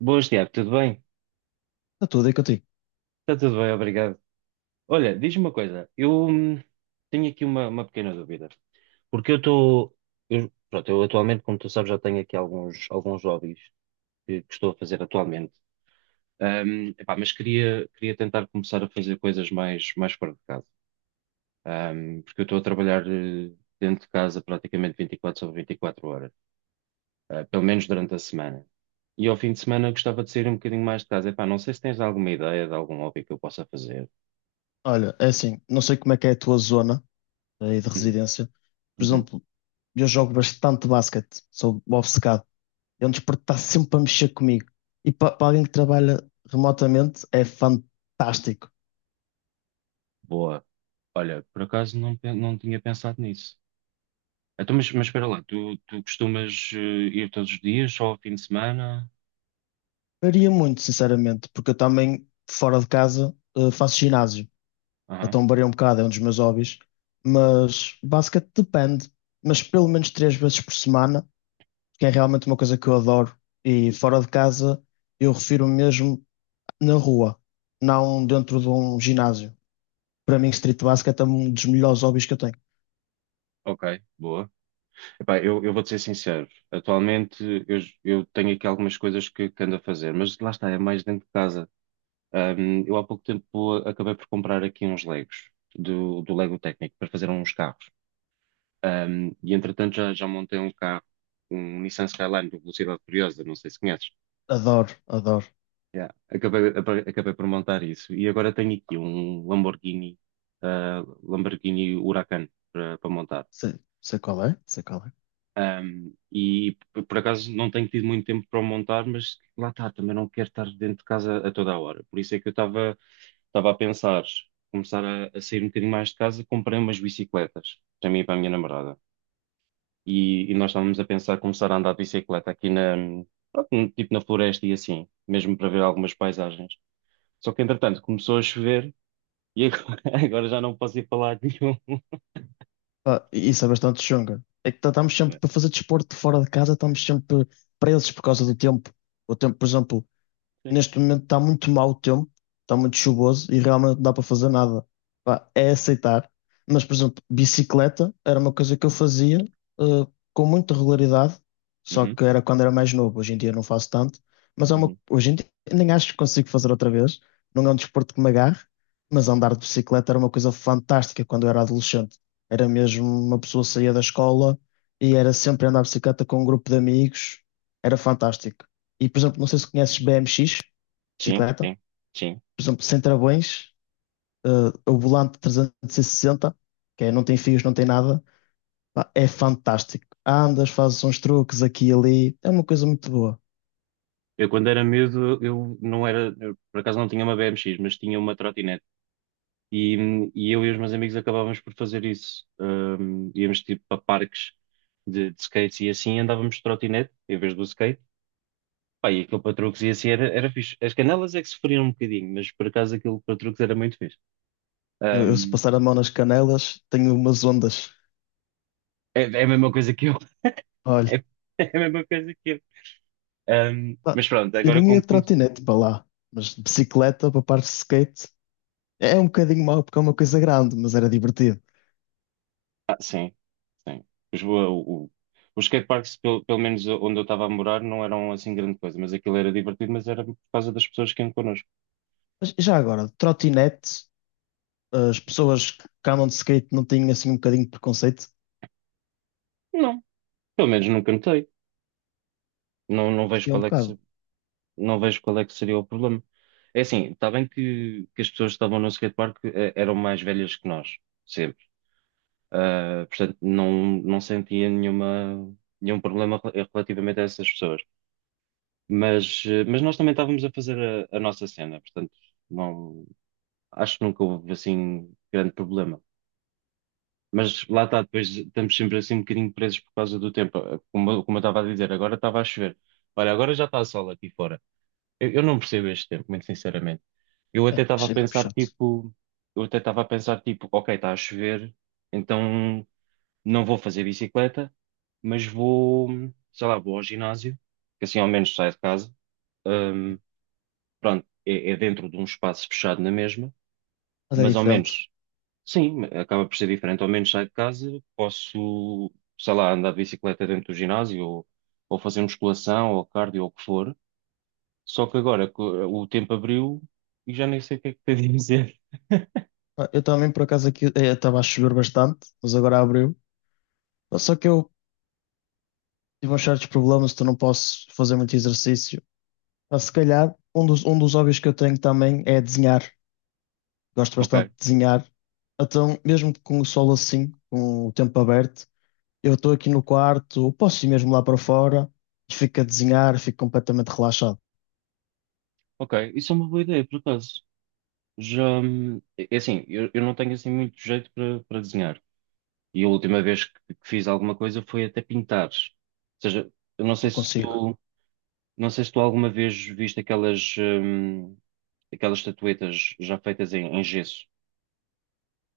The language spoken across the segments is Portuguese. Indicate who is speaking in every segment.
Speaker 1: Boas, Tiago, tudo bem?
Speaker 2: Está tudo aí contigo.
Speaker 1: Está tudo bem, obrigado. Olha, diz-me uma coisa, eu tenho aqui uma pequena dúvida, porque pronto, eu atualmente, como tu sabes, já tenho aqui alguns, hobbies que estou a fazer atualmente. Epá, mas queria, tentar começar a fazer coisas mais fora de casa. Porque eu estou a trabalhar dentro de casa praticamente 24 sobre 24 horas, pelo menos durante a semana. E ao fim de semana eu gostava de sair um bocadinho mais de casa. Epá, não sei se tens alguma ideia de algum hobby que eu possa fazer.
Speaker 2: Olha, é assim, não sei como é que é a tua zona aí de
Speaker 1: Hum.
Speaker 2: residência. Por
Speaker 1: Uhum.
Speaker 2: exemplo, eu jogo bastante basquete, sou obcecado. É um desporto que está sempre a mexer comigo. E para alguém que trabalha remotamente, é fantástico.
Speaker 1: Boa. Olha, por acaso não tinha pensado nisso. Então, mas espera lá, tu costumas ir todos os dias, só ao fim de semana?
Speaker 2: Varia muito, sinceramente, porque eu também, fora de casa, faço ginásio.
Speaker 1: Aham.
Speaker 2: Então varia um bocado, é um dos meus hobbies. Mas basquete depende, mas pelo menos três vezes por semana, que é realmente uma coisa que eu adoro. E fora de casa, eu refiro mesmo. Na rua, não dentro de um ginásio. Para mim, street basket é um dos melhores hobbies que eu tenho.
Speaker 1: Ok, boa. Epá, eu vou-te ser sincero. Atualmente eu tenho aqui algumas coisas que ando a fazer, mas lá está, é mais dentro de casa. Eu há pouco tempo acabei por comprar aqui uns Legos do Lego Técnico para fazer uns carros. E entretanto já montei um carro, um Nissan Skyline de Velocidade Furiosa, não sei se conheces.
Speaker 2: Adoro, adoro.
Speaker 1: Yeah. Acabei por montar isso. E agora tenho aqui um Lamborghini Huracan para montar.
Speaker 2: Sei, sei qual é, sei qual é.
Speaker 1: E por acaso não tenho tido muito tempo para o montar, mas lá está, também não quero estar dentro de casa a toda a hora. Por isso é que eu estava a pensar começar a sair um bocadinho mais de casa, comprei umas bicicletas para mim e para a minha namorada. E nós estávamos a pensar começar a andar de bicicleta aqui pronto, tipo na floresta e assim, mesmo para ver algumas paisagens. Só que entretanto começou a chover. E agora, agora já não posso ir falar de nenhum.
Speaker 2: Pá, isso é bastante chunga. É que estamos
Speaker 1: Não
Speaker 2: sempre
Speaker 1: é?
Speaker 2: para fazer desporto fora de casa, estamos sempre presos por causa do tempo. O tempo, por exemplo,
Speaker 1: Sim.
Speaker 2: neste momento está muito mau o tempo, está muito chuvoso e realmente não dá para fazer nada. Pá, é aceitar. Mas, por exemplo, bicicleta era uma coisa que eu fazia, eh, com muita regularidade, só
Speaker 1: Uhum,
Speaker 2: que era quando era mais novo. Hoje em dia não faço tanto, mas é uma,
Speaker 1: uhum.
Speaker 2: hoje em dia nem acho que consigo fazer outra vez. Não é um desporto que me agarre, mas andar de bicicleta era uma coisa fantástica quando eu era adolescente. Era mesmo uma pessoa que saía da escola e era sempre andar de bicicleta com um grupo de amigos. Era fantástico. E, por exemplo, não sei se conheces BMX,
Speaker 1: Sim,
Speaker 2: bicicleta.
Speaker 1: sim. Sim.
Speaker 2: Por exemplo, sem travões, eh, o volante 360, que é, não tem fios, não tem nada, pá, é fantástico. Andas, fazes uns truques aqui e ali, é uma coisa muito boa.
Speaker 1: Eu, quando era miúdo, eu não era, eu, por acaso não tinha uma BMX, mas tinha uma trotinete. E eu e os meus amigos acabávamos por fazer isso. Íamos tipo para parques de skates e assim andávamos de trotinete em vez do skate. Pá, e aquilo para truques e assim era fixe. As canelas é que sofriam um bocadinho, mas por acaso aquilo para truques era muito fixe.
Speaker 2: Eu, se
Speaker 1: Ahm,
Speaker 2: passar a mão nas canelas, tenho umas ondas.
Speaker 1: é a mesma coisa que eu.
Speaker 2: Olha,
Speaker 1: É, a mesma coisa que eu. Ahm,
Speaker 2: pá,
Speaker 1: mas pronto,
Speaker 2: eu
Speaker 1: agora
Speaker 2: não ia
Speaker 1: como,
Speaker 2: de
Speaker 1: como-
Speaker 2: trotinete para lá, mas de bicicleta para parte de skate é um bocadinho mau porque é uma coisa grande, mas era divertido.
Speaker 1: Ah, sim, sim. Os, o, o, os skateparks, pelo menos onde eu estava a morar, não eram assim grande coisa, mas aquilo era divertido, mas era por causa das pessoas que iam connosco.
Speaker 2: Mas já agora, de trotinete, as pessoas que andam de skate não têm assim um bocadinho de preconceito?
Speaker 1: Não, pelo menos nunca notei. Não, não vejo
Speaker 2: Curti um
Speaker 1: qual é que,
Speaker 2: bocado.
Speaker 1: se- Não vejo qual é que seria o problema. É assim, está bem que as pessoas que estavam no skatepark eram mais velhas que nós, sempre. Ah, portanto, não sentia nenhum problema relativamente a essas pessoas. Mas nós também estávamos a fazer a nossa cena, portanto, não, acho que nunca houve assim grande problema. Mas lá está, depois estamos sempre assim um bocadinho presos por causa do tempo. Como eu estava a dizer, agora estava a chover. Olha, agora já está a sol aqui fora. Eu não percebo este tempo, muito sinceramente. Eu até estava a
Speaker 2: Achei meio
Speaker 1: pensar
Speaker 2: chato.
Speaker 1: tipo, eu até estava a pensar tipo, ok, está a chover, então não vou fazer bicicleta, mas vou, sei lá, vou ao ginásio, que assim ao menos saio de casa. Hum, Pronto, é dentro de um espaço fechado na mesma,
Speaker 2: Mas é
Speaker 1: mas ao
Speaker 2: diferente.
Speaker 1: menos, sim, acaba por ser diferente. Ao menos saio de casa, posso, sei lá, andar de bicicleta dentro do ginásio ou, fazer musculação ou cardio ou o que for. Só que agora o tempo abriu e já nem sei o que é que tenho de dizer.
Speaker 2: Ah, eu também, por acaso, aqui estava a chover bastante, mas agora abriu. Ah, só que eu tive uns certos problemas, então não posso fazer muito exercício. Ah, se calhar, um dos hobbies que eu tenho também é desenhar. Gosto
Speaker 1: Ok,
Speaker 2: bastante de desenhar. Então, mesmo com o sol assim, com o tempo aberto, eu estou aqui no quarto, ou posso ir mesmo lá para fora e fico a desenhar, fico completamente relaxado.
Speaker 1: ok. Isso é uma boa ideia, por acaso. Já, é assim, eu não tenho assim muito jeito para desenhar. E a última vez que fiz alguma coisa foi até pintar. Ou seja, eu não sei
Speaker 2: Não
Speaker 1: se
Speaker 2: consigo.
Speaker 1: tu. Não sei se tu alguma vez viste aquelas estatuetas já feitas em gesso.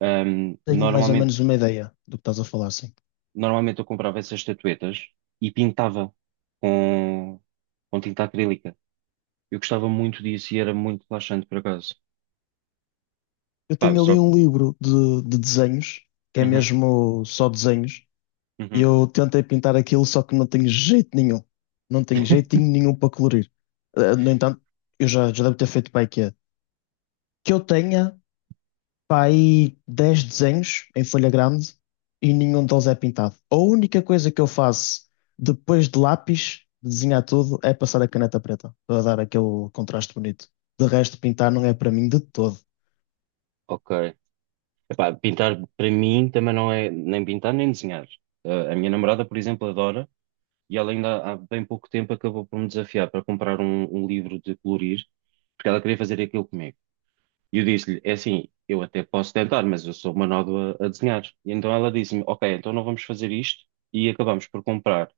Speaker 1: Hum,
Speaker 2: Tenho mais ou
Speaker 1: normalmente,
Speaker 2: menos uma ideia do que estás a falar, sim.
Speaker 1: normalmente, eu comprava essas estatuetas e pintava com, com tinta acrílica. Eu gostava muito disso e era muito relaxante, por acaso.
Speaker 2: Eu
Speaker 1: Pá, eu
Speaker 2: tenho ali
Speaker 1: só.
Speaker 2: um livro de desenhos, que é
Speaker 1: Uhum,
Speaker 2: mesmo só desenhos, e
Speaker 1: uhum.
Speaker 2: eu tentei pintar aquilo, só que não tenho jeito nenhum. Não tenho jeitinho nenhum para colorir. No entanto, eu já devo ter feito para aí que é. Que eu tenha para aí 10 desenhos em folha grande e nenhum deles é pintado. A única coisa que eu faço depois de lápis, de desenhar tudo, é passar a caneta preta, para dar aquele contraste bonito. De resto, pintar não é para mim de todo.
Speaker 1: Ok. Epá, pintar para mim também não é nem pintar nem desenhar. A minha namorada, por exemplo, adora e ela ainda há bem pouco tempo acabou por me desafiar para comprar um livro de colorir porque ela queria fazer aquilo comigo. E eu disse-lhe, é assim, eu até posso tentar, mas eu sou uma nódoa a desenhar. E então ela disse-me, ok, então não vamos fazer isto e acabamos por comprar.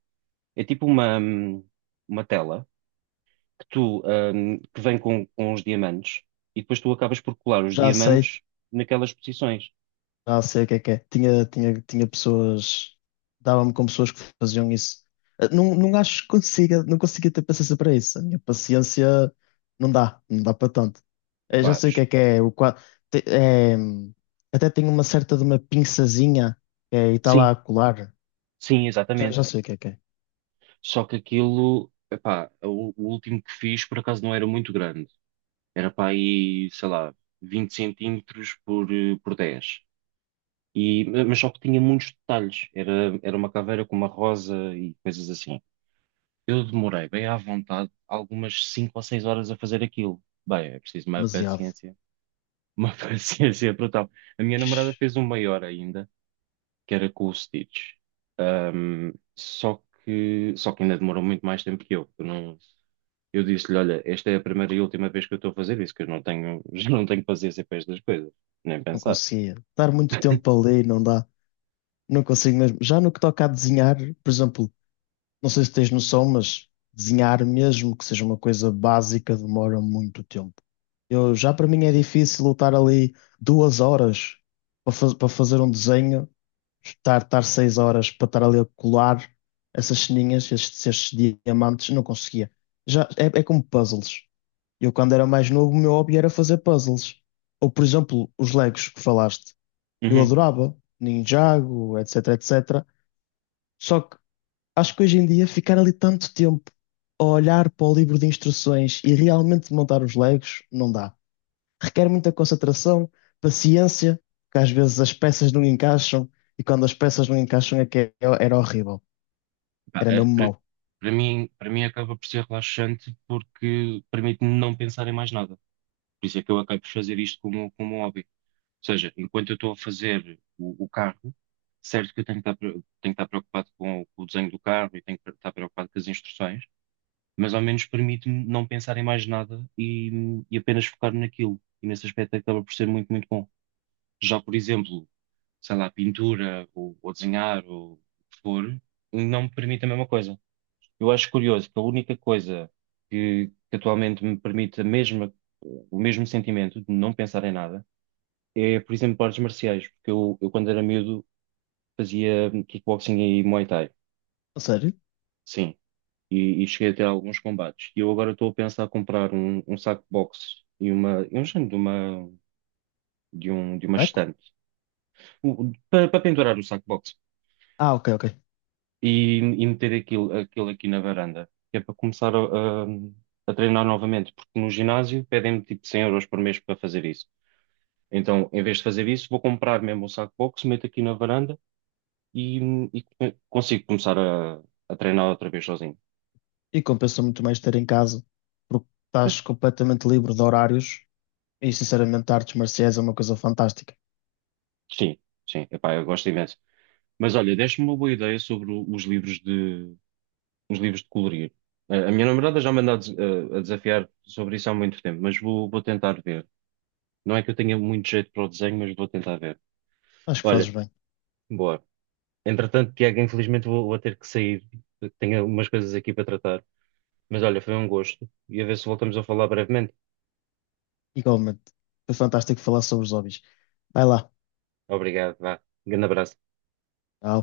Speaker 1: É tipo uma tela que vem com os diamantes e depois tu acabas por colar os
Speaker 2: Já sei,
Speaker 1: diamantes naquelas posições.
Speaker 2: ah, sei o que é que é. Tinha pessoas. Dava-me com pessoas que faziam isso. Ah, não, não acho que consiga, não conseguia ter paciência para isso. A minha paciência não dá, não dá para tanto. Eu já
Speaker 1: Epá,
Speaker 2: sei o que é que é. Te- é até tenho uma certa de uma pinçazinha é, e está
Speaker 1: sim,
Speaker 2: lá a colar.
Speaker 1: sim,
Speaker 2: Já,
Speaker 1: exatamente.
Speaker 2: já sei o que é que é.
Speaker 1: Só que aquilo, epá, o último que fiz por acaso não era muito grande. Era para aí, sei lá, 20 centímetros por 10. E, mas só que tinha muitos detalhes. Era uma caveira com uma rosa e coisas assim. Eu demorei bem à vontade algumas 5 ou 6 horas a fazer aquilo. Bem, é preciso uma
Speaker 2: Demasiado.
Speaker 1: paciência. Uma paciência brutal. A minha namorada fez um maior ainda, que era com o Stitch. Só que ainda demorou muito mais tempo que eu. Eu não, eu disse-lhe, olha, esta é a primeira e última vez que eu estou a fazer isso, que eu não tenho, já não tenho paciência para estas coisas. Nem
Speaker 2: Não
Speaker 1: pensar.
Speaker 2: conseguia. Dar muito tempo a ler, não dá. Não consigo mesmo. Já no que toca a desenhar, por exemplo. Não sei se tens noção, mas desenhar, mesmo que seja uma coisa básica, demora muito tempo. Eu, já para mim é
Speaker 1: Sim.
Speaker 2: difícil lutar ali 2 horas para, para fazer um desenho, estar 6 horas para estar ali a colar essas ceninhas, estes diamantes, não conseguia. Já, é, é como puzzles. Eu, quando era mais novo, o meu hobby era fazer puzzles. Ou, por exemplo, os Legos que falaste. Eu
Speaker 1: Uhum.
Speaker 2: adorava, Ninjago, etc, etc. Só que Acho que hoje em dia ficar ali tanto tempo a olhar para o livro de instruções e realmente montar os Legos não dá. Requer muita concentração, paciência, porque às vezes as peças não encaixam e quando as peças não encaixam é que era horrível.
Speaker 1: Pá,
Speaker 2: Era mesmo
Speaker 1: para
Speaker 2: mau.
Speaker 1: para mim, para mim acaba por ser relaxante porque permite-me não pensar em mais nada. Por isso é que eu acabo por fazer isto como um hobby. Ou seja, enquanto eu estou a fazer o carro, certo que eu tenho que estar preocupado com o desenho do carro e tenho que estar preocupado com as instruções, mas ao menos permite-me não pensar em mais nada e apenas focar naquilo. E nesse aspecto acaba por ser muito, muito bom. Já, por exemplo, sei lá, pintura ou, desenhar ou o que for, não me permite a mesma coisa. Eu acho curioso que a única coisa que atualmente me permite o mesmo sentimento de não pensar em nada é, por exemplo, artes marciais, porque eu quando era miúdo fazia kickboxing e Muay Thai,
Speaker 2: A sério?
Speaker 1: sim, e cheguei a ter alguns combates. E eu agora estou a pensar em comprar um saco de boxe e um género de uma
Speaker 2: Buraco?
Speaker 1: estante. Para pendurar o saco de boxe.
Speaker 2: Ah, ok, ok.
Speaker 1: E meter aquilo aqui na varanda, que é para começar a treinar novamente, porque no ginásio pedem-me tipo 100 euros por mês para fazer isso. Então, em vez de fazer isso, vou comprar mesmo um saco de boxe, meto aqui na varanda e, e consigo começar a treinar outra vez sozinho.
Speaker 2: E compensa muito mais ter em casa, porque estás completamente livre de horários e sinceramente artes marciais é uma coisa fantástica.
Speaker 1: Sim, sim, epá, eu gosto imenso. Mas olha, deste-me uma boa ideia sobre os livros de colorir. A minha namorada já me anda a desafiar sobre isso há muito tempo, mas vou tentar ver. Não é que eu tenha muito jeito para o desenho, mas vou tentar ver.
Speaker 2: Acho que
Speaker 1: Olha,
Speaker 2: fazes bem.
Speaker 1: boa. Entretanto, Tiago, infelizmente vou ter que sair. Tenho algumas coisas aqui para tratar. Mas olha, foi um gosto. E a ver se voltamos a falar brevemente.
Speaker 2: Igualmente. Foi fantástico falar sobre os hobbies. Vai lá.
Speaker 1: Obrigado, vá. Grande abraço.
Speaker 2: Tchau.